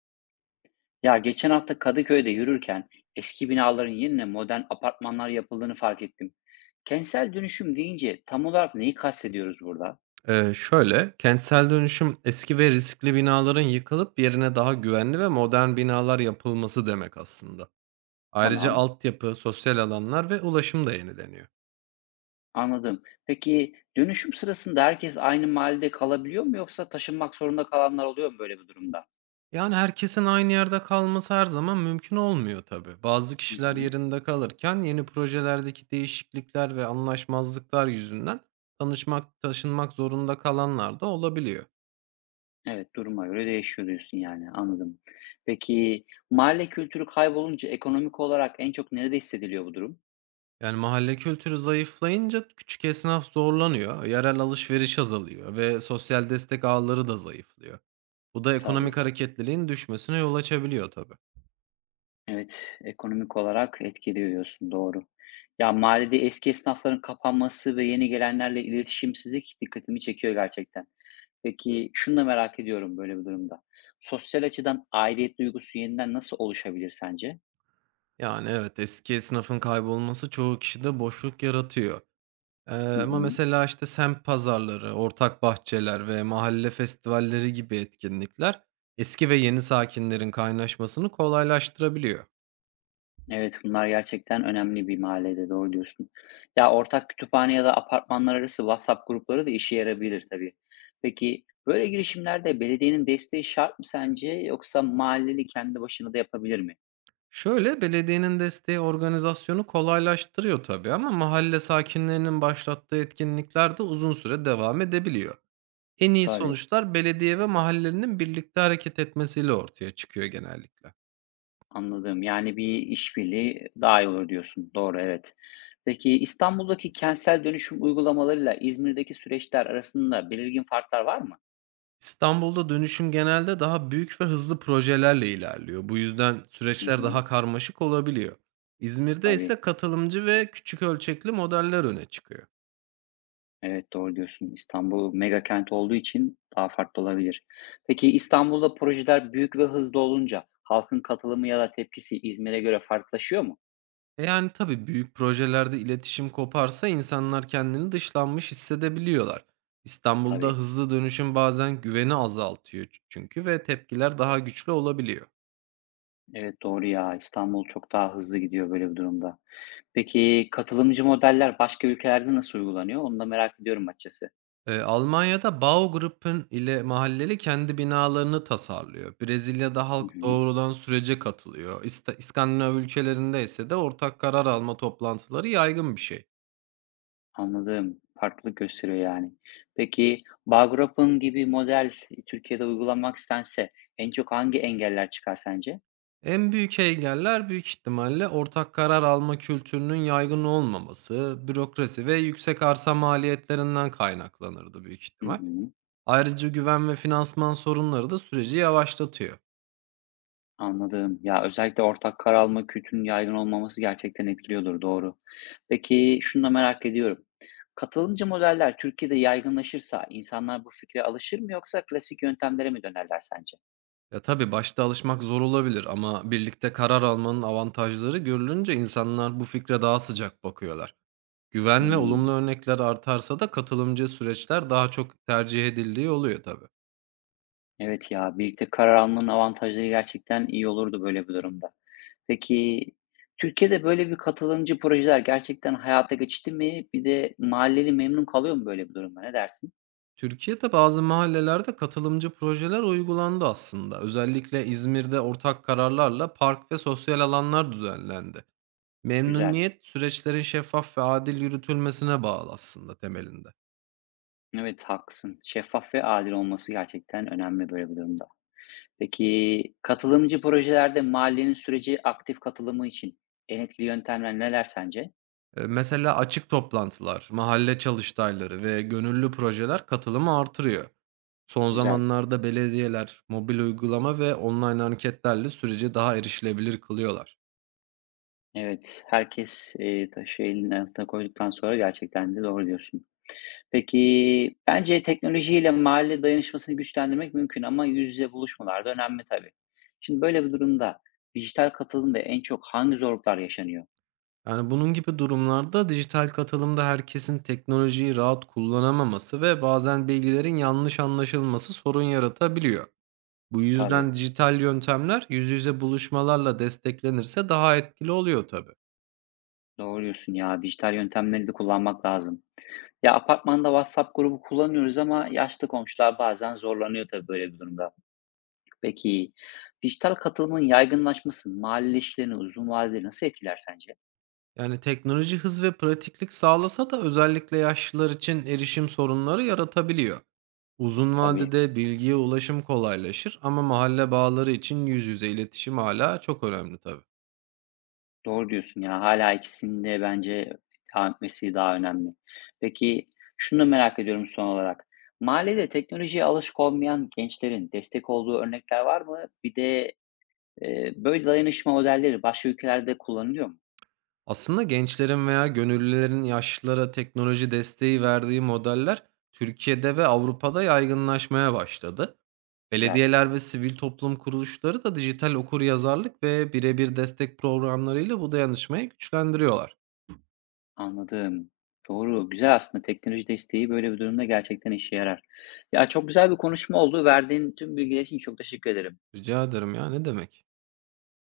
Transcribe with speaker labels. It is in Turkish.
Speaker 1: Ya geçen hafta Kadıköy'de yürürken eski binaların yerine modern apartmanlar yapıldığını fark ettim. Kentsel dönüşüm deyince tam olarak neyi kastediyoruz burada?
Speaker 2: Kentsel dönüşüm eski ve riskli binaların yıkılıp yerine daha güvenli ve modern binalar yapılması demek aslında. Ayrıca
Speaker 1: Tamam,
Speaker 2: altyapı, sosyal alanlar ve ulaşım da yenileniyor.
Speaker 1: anladım. Peki dönüşüm sırasında herkes aynı mahallede kalabiliyor mu yoksa taşınmak zorunda kalanlar oluyor mu böyle bir durumda?
Speaker 2: Yani herkesin aynı yerde kalması her zaman mümkün olmuyor tabii. Bazı
Speaker 1: Hı
Speaker 2: kişiler
Speaker 1: hı.
Speaker 2: yerinde kalırken yeni projelerdeki değişiklikler ve anlaşmazlıklar yüzünden taşınmak zorunda kalanlar da olabiliyor.
Speaker 1: Evet, duruma göre değişiyor diyorsun yani, anladım. Peki mahalle kültürü kaybolunca ekonomik olarak en çok nerede hissediliyor bu durum?
Speaker 2: Yani mahalle kültürü zayıflayınca küçük esnaf zorlanıyor, yerel alışveriş azalıyor ve sosyal destek ağları da zayıflıyor. Bu da ekonomik
Speaker 1: Tabii.
Speaker 2: hareketliliğin düşmesine yol açabiliyor tabii.
Speaker 1: Evet, ekonomik olarak etkiliyor diyorsun, doğru. Ya, mahallede eski esnafların kapanması ve yeni gelenlerle iletişimsizlik dikkatimi çekiyor gerçekten. Peki, şunu da merak ediyorum böyle bir durumda. Sosyal açıdan aidiyet duygusu yeniden nasıl oluşabilir sence?
Speaker 2: Yani evet, eski esnafın kaybolması çoğu kişide boşluk yaratıyor.
Speaker 1: Hı
Speaker 2: Ama
Speaker 1: hı.
Speaker 2: mesela işte semt pazarları, ortak bahçeler ve mahalle festivalleri gibi etkinlikler eski ve yeni sakinlerin kaynaşmasını kolaylaştırabiliyor.
Speaker 1: Evet, bunlar gerçekten önemli bir mahallede, doğru diyorsun. Ya, ortak kütüphane ya da apartmanlar arası WhatsApp grupları da işe yarabilir tabii. Peki, böyle girişimlerde belediyenin desteği şart mı sence yoksa mahalleli kendi başına da yapabilir mi?
Speaker 2: Şöyle, belediyenin desteği organizasyonu kolaylaştırıyor tabii, ama mahalle sakinlerinin başlattığı etkinlikler de uzun süre devam edebiliyor. En iyi
Speaker 1: Tabii,
Speaker 2: sonuçlar belediye ve mahallenin birlikte hareket etmesiyle ortaya çıkıyor genellikle.
Speaker 1: anladım. Yani bir işbirliği daha iyi olur diyorsun. Doğru, evet. Peki İstanbul'daki kentsel dönüşüm uygulamalarıyla İzmir'deki süreçler arasında belirgin farklar var mı?
Speaker 2: İstanbul'da dönüşüm genelde daha büyük ve hızlı projelerle ilerliyor. Bu yüzden
Speaker 1: Hı
Speaker 2: süreçler
Speaker 1: hı.
Speaker 2: daha karmaşık olabiliyor. İzmir'de
Speaker 1: Tabii.
Speaker 2: ise katılımcı ve küçük ölçekli modeller öne çıkıyor.
Speaker 1: Evet, doğru diyorsun. İstanbul mega kent olduğu için daha farklı olabilir. Peki İstanbul'da projeler büyük ve hızlı olunca halkın katılımı ya da tepkisi İzmir'e göre farklılaşıyor mu?
Speaker 2: Yani tabii büyük projelerde iletişim koparsa insanlar kendini dışlanmış hissedebiliyorlar. İstanbul'da
Speaker 1: Tabii.
Speaker 2: hızlı dönüşüm bazen güveni azaltıyor ç- çünkü ve tepkiler daha güçlü olabiliyor.
Speaker 1: Evet, doğru ya. İstanbul çok daha hızlı gidiyor böyle bir durumda. Peki, katılımcı modeller başka ülkelerde nasıl uygulanıyor? Onu da merak ediyorum açıkçası.
Speaker 2: Almanya'da Baugruppen ile mahalleli kendi binalarını tasarlıyor. Brezilya'da
Speaker 1: Hı
Speaker 2: halk
Speaker 1: hı.
Speaker 2: doğrudan sürece katılıyor. İskandinav ülkelerinde ise de ortak karar alma toplantıları yaygın bir şey.
Speaker 1: Anladım. Farklılık gösteriyor yani. Peki, Bağgrup'un gibi model Türkiye'de uygulanmak istense en çok hangi engeller çıkar sence?
Speaker 2: En büyük engeller büyük ihtimalle ortak karar alma kültürünün yaygın olmaması, bürokrasi ve yüksek arsa maliyetlerinden kaynaklanırdı büyük
Speaker 1: Hı
Speaker 2: ihtimal.
Speaker 1: hı.
Speaker 2: Ayrıca güven ve finansman sorunları da süreci yavaşlatıyor.
Speaker 1: Anladım. Ya özellikle ortak karar alma kültürünün yaygın olmaması gerçekten etkiliyordur, doğru. Peki, şunu da merak ediyorum. Katılımcı modeller Türkiye'de yaygınlaşırsa insanlar bu fikre alışır mı yoksa klasik yöntemlere mi dönerler sence?
Speaker 2: Ya tabii başta alışmak zor olabilir, ama birlikte karar almanın avantajları görülünce insanlar bu fikre daha sıcak bakıyorlar. Güven ve
Speaker 1: Hmm.
Speaker 2: olumlu örnekler artarsa da katılımcı süreçler daha çok tercih edildiği oluyor tabii.
Speaker 1: Evet ya, birlikte karar almanın avantajları gerçekten iyi olurdu böyle bir durumda. Peki Türkiye'de böyle bir katılımcı projeler gerçekten hayata geçti mi? Bir de mahalleli memnun kalıyor mu böyle bir durumda? Ne dersin?
Speaker 2: Türkiye'de bazı mahallelerde katılımcı projeler uygulandı aslında. Özellikle İzmir'de ortak kararlarla park ve sosyal alanlar düzenlendi.
Speaker 1: Güzel.
Speaker 2: Memnuniyet süreçlerin şeffaf ve adil yürütülmesine bağlı aslında temelinde.
Speaker 1: Evet haklısın. Şeffaf ve adil olması gerçekten önemli böyle bir durumda. Peki katılımcı projelerde mahallenin süreci aktif katılımı için en etkili yöntemler neler sence?
Speaker 2: Mesela açık toplantılar, mahalle çalıştayları ve gönüllü projeler katılımı artırıyor. Son
Speaker 1: Güzel.
Speaker 2: zamanlarda belediyeler mobil uygulama ve online anketlerle süreci daha erişilebilir kılıyorlar.
Speaker 1: Evet, taşı elinin altına koyduktan sonra gerçekten de doğru diyorsun. Peki, bence teknolojiyle mahalle dayanışmasını güçlendirmek mümkün ama yüz yüze buluşmalar da önemli tabii. Şimdi böyle bir durumda dijital katılımda en çok hangi zorluklar yaşanıyor?
Speaker 2: Yani, bunun gibi durumlarda dijital katılımda herkesin teknolojiyi rahat kullanamaması ve bazen bilgilerin yanlış anlaşılması sorun yaratabiliyor. Bu
Speaker 1: Tabii,
Speaker 2: yüzden dijital yöntemler yüz yüze buluşmalarla desteklenirse daha etkili oluyor tabii.
Speaker 1: doğru diyorsun ya, dijital yöntemleri de kullanmak lazım. Ya apartmanda WhatsApp grubu kullanıyoruz ama yaşlı komşular bazen zorlanıyor tabii böyle bir durumda. Peki, dijital katılımın yaygınlaşması mahalle ilişkilerini uzun vadede nasıl etkiler sence?
Speaker 2: Yani teknoloji hız ve pratiklik sağlasa da özellikle yaşlılar için erişim sorunları yaratabiliyor. Uzun
Speaker 1: Tabii,
Speaker 2: vadede bilgiye ulaşım kolaylaşır, ama mahalle bağları için yüz yüze iletişim hala çok önemli tabii.
Speaker 1: doğru diyorsun ya. Hala ikisinin de bence devam etmesi daha önemli. Peki, şunu da merak ediyorum son olarak. Mahallede teknolojiye alışık olmayan gençlerin destek olduğu örnekler var mı? Bir de, böyle dayanışma modelleri başka ülkelerde kullanılıyor mu?
Speaker 2: Aslında gençlerin veya gönüllülerin yaşlılara teknoloji desteği verdiği modeller Türkiye'de ve Avrupa'da yaygınlaşmaya başladı.
Speaker 1: Güzel,
Speaker 2: Belediyeler ve sivil toplum kuruluşları da dijital okuryazarlık ve birebir destek programlarıyla bu dayanışmayı güçlendiriyorlar.
Speaker 1: anladım. Doğru, güzel aslında teknoloji desteği böyle bir durumda gerçekten işe yarar. Ya, çok güzel bir konuşma oldu. Verdiğin tüm bilgiler için çok teşekkür ederim.
Speaker 2: Rica ederim ya, ne demek?